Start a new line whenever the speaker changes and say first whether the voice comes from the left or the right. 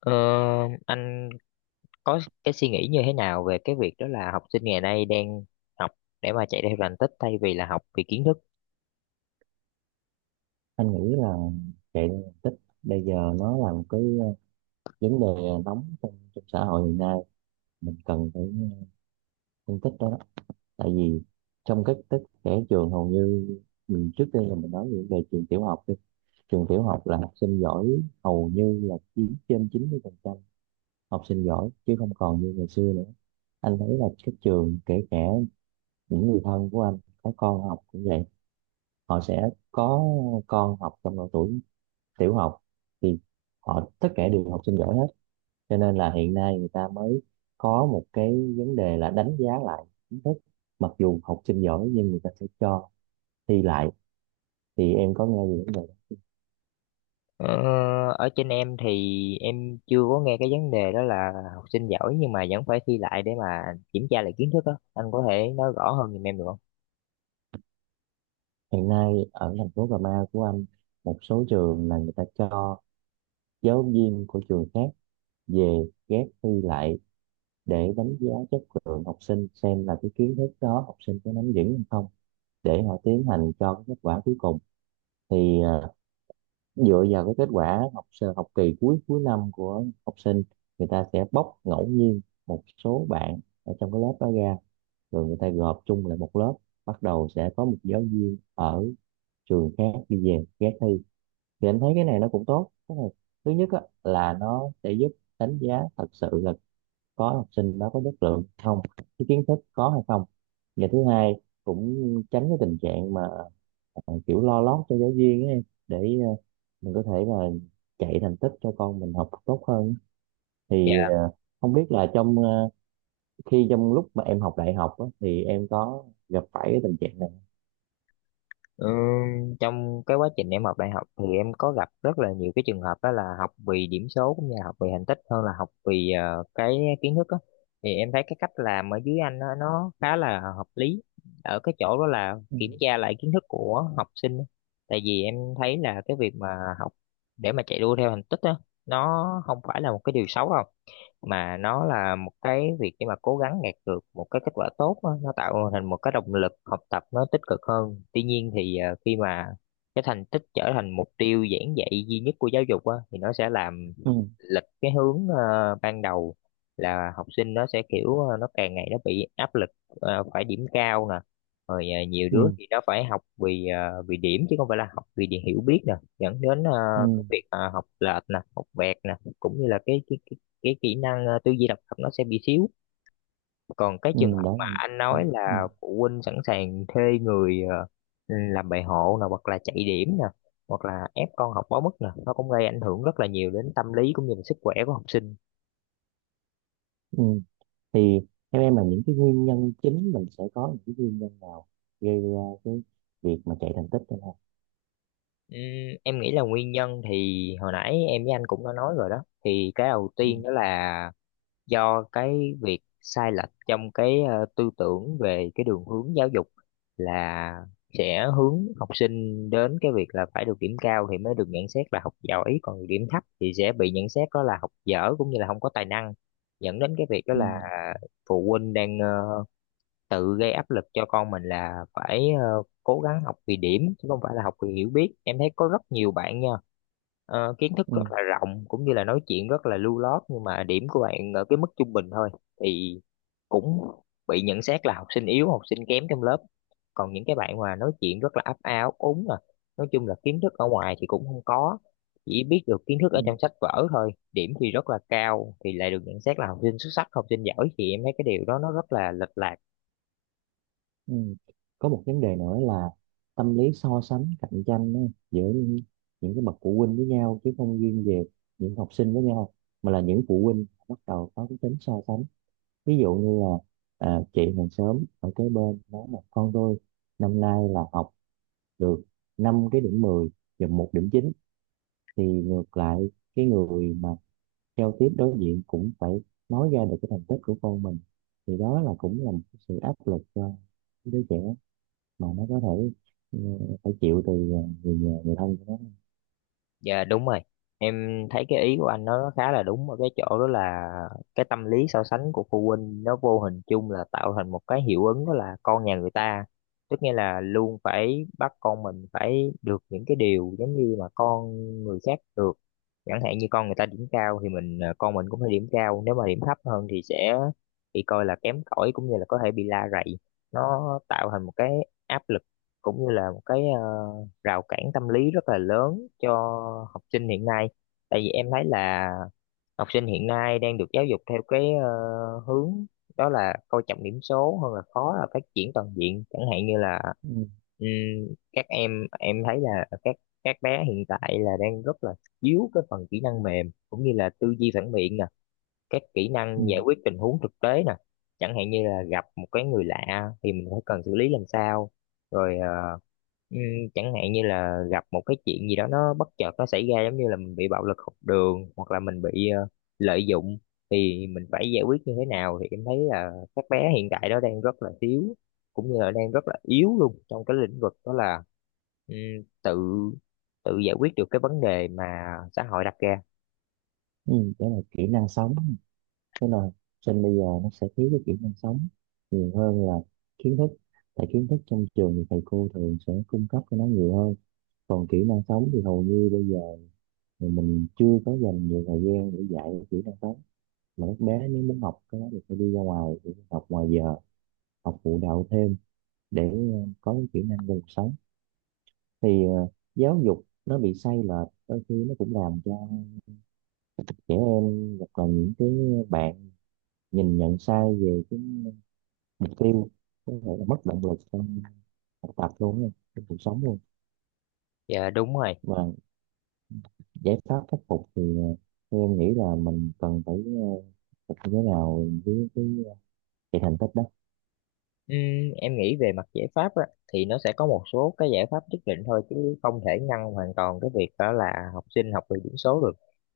left: Ờ, anh có cái suy nghĩ như thế nào về cái việc đó là học sinh ngày nay đang học để mà chạy theo thành tích thay vì là học vì kiến thức?
right: Anh nghĩ là chạy đua thành tích bây giờ nó là một cái vấn đề nóng trong xã hội hiện nay. Mình cần phải phân tích đó. Tại vì trong các tích trẻ trường hầu như mình trước đây là mình nói về về trường tiểu học đi. Trường tiểu học là học sinh giỏi hầu như là chiếm trên 90% học sinh giỏi, chứ không còn như ngày xưa nữa. Anh thấy là các trường, kể cả những người thân của anh có con học cũng vậy, họ sẽ có con học trong độ tuổi tiểu học thì họ tất cả đều học sinh giỏi hết. Cho nên là hiện nay người ta mới có một cái vấn đề là đánh giá lại kiến thức. Mặc dù học sinh giỏi nhưng người ta sẽ cho thi lại, thì em có nghe về vấn đề đó.
left: Ờ, Ở trên em thì em chưa có nghe cái vấn đề đó là học sinh giỏi nhưng mà vẫn phải thi lại để mà kiểm tra lại kiến thức đó. Anh có thể nói rõ hơn giùm em được không?
right: Hiện nay ở thành phố Cà Mau của anh, một số trường là người ta cho giáo viên của trường khác về ghép thi lại để đánh giá chất lượng học sinh, xem là cái kiến thức đó học sinh có nắm vững hay không, để họ tiến hành cho cái kết quả cuối cùng. Thì dựa vào cái kết quả học kỳ cuối cuối năm của học sinh, người ta sẽ bóc ngẫu nhiên một số bạn ở trong cái lớp đó ra, rồi người ta gộp chung lại một lớp, bắt đầu sẽ có một giáo viên ở trường khác đi về ghé thi. Thì anh thấy cái này nó cũng tốt. Cái này thứ nhất á, là nó sẽ giúp đánh giá thật sự là có học sinh đó có chất lượng không, cái kiến thức có hay không. Và thứ hai cũng tránh cái tình trạng mà kiểu lo lót cho giáo viên ấy, để ờ, mình có thể là chạy thành tích cho con mình học tốt hơn. Thì không biết là khi trong lúc mà em học đại học á, thì em có gặp phải cái tình trạng này.
left: Ừ, trong cái quá trình em học đại học thì em có gặp rất là nhiều cái trường hợp đó là học vì điểm số cũng như là học vì thành tích hơn là học vì cái kiến thức á, thì em thấy cái cách làm ở dưới anh nó khá là hợp lý ở cái chỗ đó là
right: Ừ,
left: kiểm tra lại kiến thức của học sinh á. Tại vì em thấy là cái việc mà học để mà chạy đua theo thành tích á, nó không phải là một cái điều xấu đâu mà nó là một cái việc để mà cố gắng đạt được một cái kết quả tốt á, nó tạo thành một cái động lực học tập nó tích cực hơn. Tuy nhiên thì khi mà cái thành tích trở thành mục tiêu giảng dạy duy nhất của giáo dục á, thì nó sẽ làm
right: ừ,
left: lịch cái hướng ban đầu là học sinh nó sẽ kiểu nó càng ngày nó bị áp lực, phải điểm cao nè, rồi nhiều đứa
right: ừ,
left: thì nó phải học vì vì điểm chứ không phải là học vì điều hiểu biết nè, dẫn đến
right: ừ,
left: cái việc học lệch nè, học vẹt nè, cũng như là cái kỹ năng tư duy độc lập nó sẽ bị xíu. Còn cái
right: ừ,
left: trường hợp
right: đó
left: mà
right: là
left: anh
right: ừ,
left: nói
right: ừ.
left: là phụ huynh sẵn sàng thuê người làm bài hộ nè hoặc là chạy điểm nè hoặc là ép con học quá mức nè, nó cũng gây ảnh hưởng rất là nhiều đến tâm lý cũng như là sức khỏe của học sinh.
right: Ừ. Thì theo em là những cái nguyên nhân chính, mình sẽ có những cái nguyên nhân nào gây ra cái việc mà chạy thành tích hay không?
left: Ừm, em nghĩ là nguyên nhân thì hồi nãy em với anh cũng đã nói rồi đó, thì cái đầu
right: Ừ,
left: tiên đó là do cái việc sai lệch trong cái tư tưởng về cái đường hướng giáo dục là sẽ hướng học sinh đến cái việc là phải được điểm cao thì mới được nhận xét là học giỏi, còn điểm thấp thì sẽ bị nhận xét đó là học dở cũng như là không có tài năng, dẫn đến cái việc đó
right: ừ,
left: là phụ huynh đang tự gây áp lực cho con mình là phải cố gắng học vì điểm chứ không phải là học vì hiểu biết. Em thấy có rất nhiều bạn nha, kiến thức rất là rộng cũng như là nói chuyện rất là lưu loát nhưng mà điểm của bạn ở cái mức trung bình thôi thì cũng bị nhận xét là học sinh yếu, học sinh kém trong lớp. Còn những cái bạn mà nói chuyện rất là ấp a ấp úng à, nói chung là kiến thức ở ngoài thì cũng không có, chỉ biết được kiến thức ở
right: ừ.
left: trong sách vở thôi, điểm thì rất là cao thì lại được nhận xét là học sinh xuất sắc, học sinh giỏi, thì em thấy cái điều đó nó rất là lệch lạc.
right: Ừ. Có một vấn đề nữa là tâm lý so sánh cạnh tranh á, giữa những, những cái bậc phụ huynh với nhau, chứ không riêng về những học sinh với nhau, mà là những phụ huynh bắt đầu có cái tính so sánh. Ví dụ như là à, chị hàng xóm ở kế bên nói là con tôi năm nay là học được 5 cái điểm 10 và 1 điểm 9, thì ngược lại cái người mà giao tiếp đối diện cũng phải nói ra được cái thành tích của con mình. Thì đó là cũng là một cái sự áp lực cho đứa trẻ mà nó có thể ừ, phải chịu từ người nhà người thân của nó.
left: Dạ đúng rồi. Em thấy cái ý của anh nó khá là đúng ở cái chỗ đó là cái tâm lý so sánh của phụ huynh nó vô hình chung là tạo thành một cái hiệu ứng đó là con nhà người ta. Tức nghĩa là luôn phải bắt con mình phải được những cái điều giống như mà con người khác được. Chẳng hạn như con người ta điểm cao thì mình con mình cũng phải điểm cao, nếu mà điểm thấp hơn thì sẽ bị coi là kém cỏi cũng như là có thể bị la rầy. Nó tạo thành một cái áp lực cũng như là một cái rào cản tâm lý rất là lớn cho học sinh hiện nay, tại vì em thấy là học sinh hiện nay đang được giáo dục theo cái hướng đó là coi trọng điểm số hơn là khó là phát triển toàn diện. Chẳng hạn như là
right: Ừ,
left: ừm, các em thấy là các các bé hiện tại là đang rất là thiếu cái phần kỹ năng mềm cũng như là tư duy phản biện nè, các kỹ
right: ừ,
left: năng giải quyết tình huống thực tế nè, chẳng hạn như là gặp một cái người lạ thì mình phải cần xử lý làm sao, rồi ừm, chẳng hạn như là gặp một cái chuyện gì đó nó bất chợt nó xảy ra giống như là mình bị bạo lực học đường hoặc là mình bị lợi dụng thì mình phải giải quyết như thế nào, thì em thấy là các bé hiện tại đó đang rất là thiếu cũng như là đang rất là yếu luôn trong cái lĩnh vực đó là ừm, tự tự giải quyết được cái vấn đề mà xã hội đặt ra.
right: ừ. Đó là kỹ năng sống. Thế là sinh bây giờ nó sẽ thiếu cái kỹ năng sống nhiều hơn là kiến thức. Tại kiến thức trong trường thì thầy cô thường sẽ cung cấp cho nó nhiều hơn, còn kỹ năng sống thì hầu như bây giờ thì mình chưa có dành nhiều thời gian để dạy kỹ năng sống, mà các bé nếu muốn học cái đó thì phải đi ra ngoài để học ngoài giờ, học phụ đạo thêm để có cái kỹ năng về cuộc sống. Thì giáo dục nó bị sai lệch đôi khi nó cũng làm cho trẻ em hoặc là những cái bạn nhìn nhận sai về cái mục tiêu, có thể là mất động lực trong học tập luôn á, trong cuộc sống luôn.
left: Dạ đúng rồi.
right: Và giải pháp khắc phục thì theo em nghĩ là mình cần phải phục như thế nào với cái cái thành tích đó?
left: Ừm, em nghĩ về mặt giải pháp á, thì nó sẽ có một số cái giải pháp nhất định thôi chứ không thể ngăn hoàn toàn cái việc đó là học sinh học về điểm số được.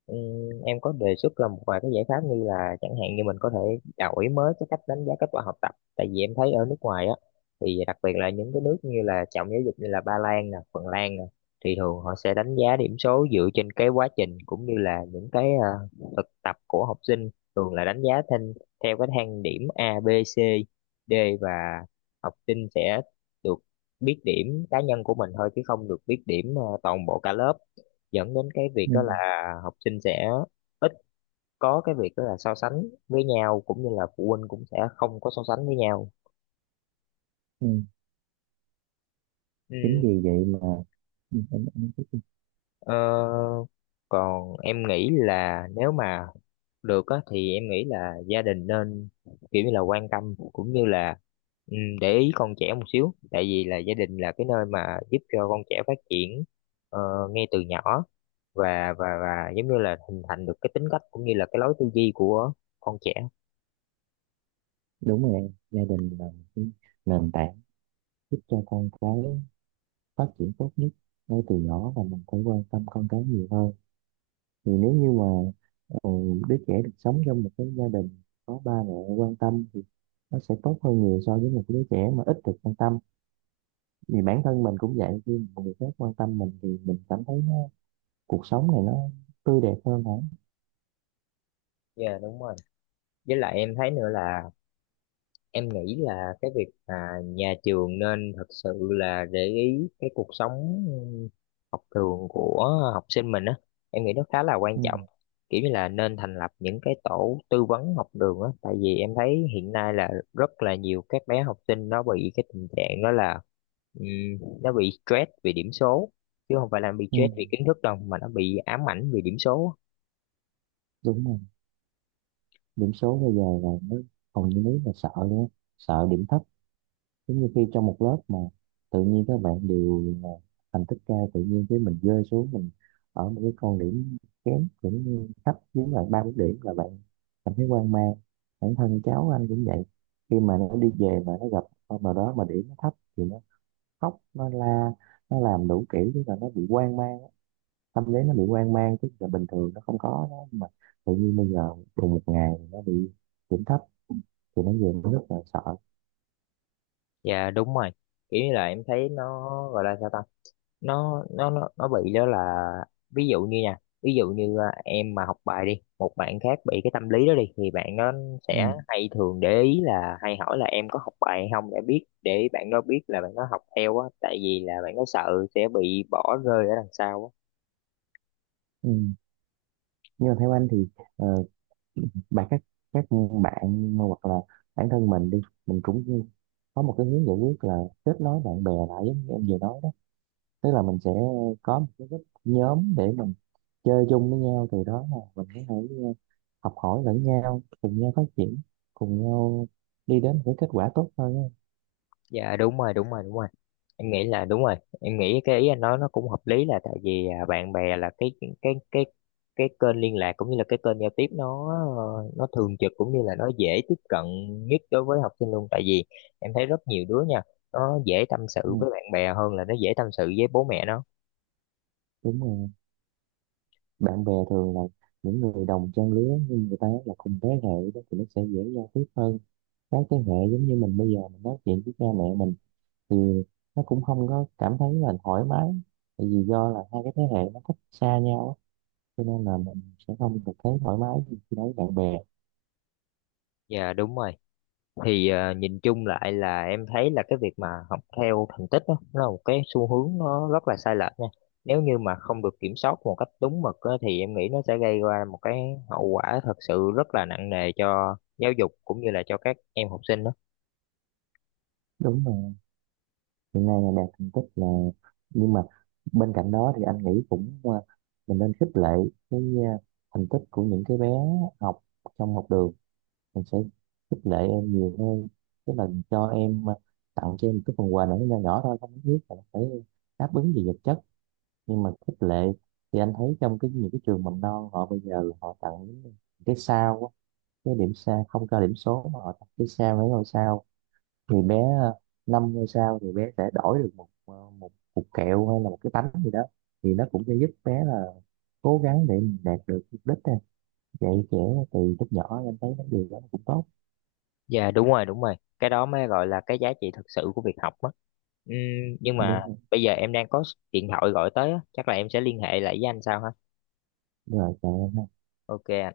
left: Em có đề xuất ra một vài cái giải pháp như là chẳng hạn như mình có thể đổi mới cái cách đánh giá kết quả học tập. Tại vì em thấy ở nước ngoài á, thì đặc biệt là những cái nước như là trọng giáo dục như là Ba Lan nè, Phần Lan nè, thì thường họ sẽ đánh giá điểm số dựa trên cái quá trình cũng như là những cái thực tập của học sinh, thường là đánh giá thêm theo cái thang điểm A, B, C, D. Và học sinh sẽ được biết điểm cá nhân của mình thôi chứ không được biết điểm toàn bộ cả lớp, dẫn đến cái việc
right: Ừ.
left: đó là học sinh sẽ ít có cái việc đó là so sánh với nhau cũng như là phụ huynh cũng sẽ không có so sánh với nhau.
right: Ừ. Chính
left: Ừm,
right: vì vậy mà ừ, em...
left: ờ, Còn em nghĩ là nếu mà được á thì em nghĩ là gia đình nên kiểu như là quan tâm cũng như là ừ, để ý con trẻ một xíu, tại vì là gia đình là cái nơi mà giúp cho con trẻ phát triển ờ, ngay từ nhỏ, và giống như là hình thành được cái tính cách cũng như là cái lối tư duy của con trẻ.
right: Đúng rồi em. Gia đình là một cái nền tảng giúp cho con cái phát triển tốt nhất ngay từ nhỏ, và mình phải quan tâm con cái nhiều hơn. Thì nếu như mà ờ, đứa trẻ được sống trong một cái gia đình có ba mẹ quan tâm thì nó sẽ tốt hơn nhiều so với một đứa trẻ mà ít được quan tâm. Vì bản thân mình cũng vậy, khi một người khác quan tâm mình thì mình cảm thấy nó, cuộc sống này nó tươi đẹp hơn, hả?
left: Dạ đúng rồi. Với lại em thấy nữa là em nghĩ là cái việc mà nhà trường nên thật sự là để ý cái cuộc sống học đường của học sinh mình á, em nghĩ nó khá là quan
right: Ừ,
left: trọng, kiểu như là nên thành lập những cái tổ tư vấn học đường á, tại vì em thấy hiện nay là rất là nhiều các bé học sinh nó bị cái tình trạng đó là ừm, nó bị stress vì điểm số chứ không phải là bị
right: ừ,
left: stress vì kiến thức đâu, mà nó bị ám ảnh vì điểm số.
right: đúng rồi. Điểm số bây giờ là nó hầu như nếu là sợ nữa, sợ điểm thấp. Giống như khi trong một lớp mà tự nhiên các bạn đều là thành tích cao, tự nhiên cái mình rơi xuống, mình ở một cái con điểm kém cũng như thấp, giống bạn ba bốn điểm là bạn cảm thấy hoang mang. Bản thân cháu anh cũng vậy, khi mà nó đi về mà nó gặp con nào đó mà điểm nó thấp thì nó khóc, nó la, nó làm đủ kiểu, tức là nó bị hoang mang. Tâm lý nó bị hoang mang, tức là bình thường nó không có đó. Nhưng mà tự nhiên bây giờ cùng một ngày nó bị điểm thấp thì nó về nó rất là sợ.
left: Dạ đúng rồi. Kiểu như là em thấy nó gọi là sao ta, nó bị đó là, ví dụ như nha, ví dụ như à, em mà học bài đi, một bạn khác bị cái tâm lý đó đi, thì bạn nó sẽ
right: Ừ.
left: hay thường để ý là hay hỏi là em có học bài hay không, để biết để bạn nó biết là bạn nó học theo á, tại vì là bạn nó sợ sẽ bị bỏ rơi ở đằng sau á.
right: Ừ. Nhưng mà theo anh thì ờ, bạn các bạn hoặc là bản thân mình đi, mình cũng có một cái hướng giải quyết là kết nối bạn bè lại, giống như em vừa nói đó. Tức là mình sẽ có một cái group nhóm để mình chơi chung với nhau, từ đó là mình có thể học hỏi lẫn nhau, cùng nhau phát triển, cùng nhau đi đến với kết quả tốt hơn á.
left: Dạ đúng rồi, đúng rồi, đúng rồi. Em nghĩ là đúng rồi, em nghĩ cái ý anh nói nó cũng hợp lý là tại vì à, bạn bè là cái cái cái kênh liên lạc cũng như là cái kênh giao tiếp, nó nó thường trực cũng như là nó dễ tiếp cận nhất đối với học sinh luôn, tại vì em thấy rất nhiều đứa nha, nó dễ tâm sự
right: Ừ,
left: với bạn bè hơn là nó dễ tâm sự với bố mẹ nó.
right: đúng rồi. Bạn bè thường là những người đồng trang lứa, nhưng người ta là cùng thế hệ đó thì nó sẽ dễ giao tiếp hơn các thế hệ. Giống như mình bây giờ mình nói chuyện với cha mẹ mình thì nó cũng không có cảm thấy là thoải mái, tại vì do là hai cái thế hệ nó cách xa nhau á, cho nên là mình sẽ không được thấy thoải mái như khi nói bạn bè.
left: Dạ đúng rồi. Thì à, nhìn chung lại là em thấy là cái việc mà học theo thành tích á, nó là một cái xu hướng nó rất là sai lệch nha, nếu như mà không được kiểm soát một cách đúng mực á, thì em nghĩ nó sẽ gây ra một cái hậu quả thật sự rất là nặng nề cho giáo dục cũng như là cho các em học sinh đó.
right: Đúng rồi. Hiện nay là đạt thành tích là, nhưng mà bên cạnh đó thì anh nghĩ cũng à, mình nên khích lệ cái à, thành tích của những cái bé học trong học đường. Mình sẽ khích lệ em nhiều hơn, tức là cho em à, tặng cho em một cái phần quà nhỏ nhỏ nhỏ thôi, không nhất thiết là phải đáp ứng gì vật chất, nhưng mà khích lệ. Thì anh thấy trong cái những cái trường mầm non họ bây giờ là họ tặng những cái sao á, cái điểm sao, không cho điểm số mà họ tặng cái sao, mấy ngôi sao. Thì bé 5 ngôi sao thì bé sẽ đổi được một cục kẹo hay là một cái bánh gì đó. Thì nó cũng sẽ giúp bé là cố gắng để mình đạt được mục đích này. Dạy trẻ từ lúc nhỏ em thấy vấn điều đó cũng tốt,
left: Dạ đúng rồi, đúng rồi, cái đó mới gọi là cái giá trị thật sự của việc học á. Nhưng mà
right: đúng không?
left: bây giờ em đang có điện thoại gọi tới á, chắc là em sẽ liên hệ lại với anh sau ha.
right: Đúng rồi, trời ơi,
left: OK ạ.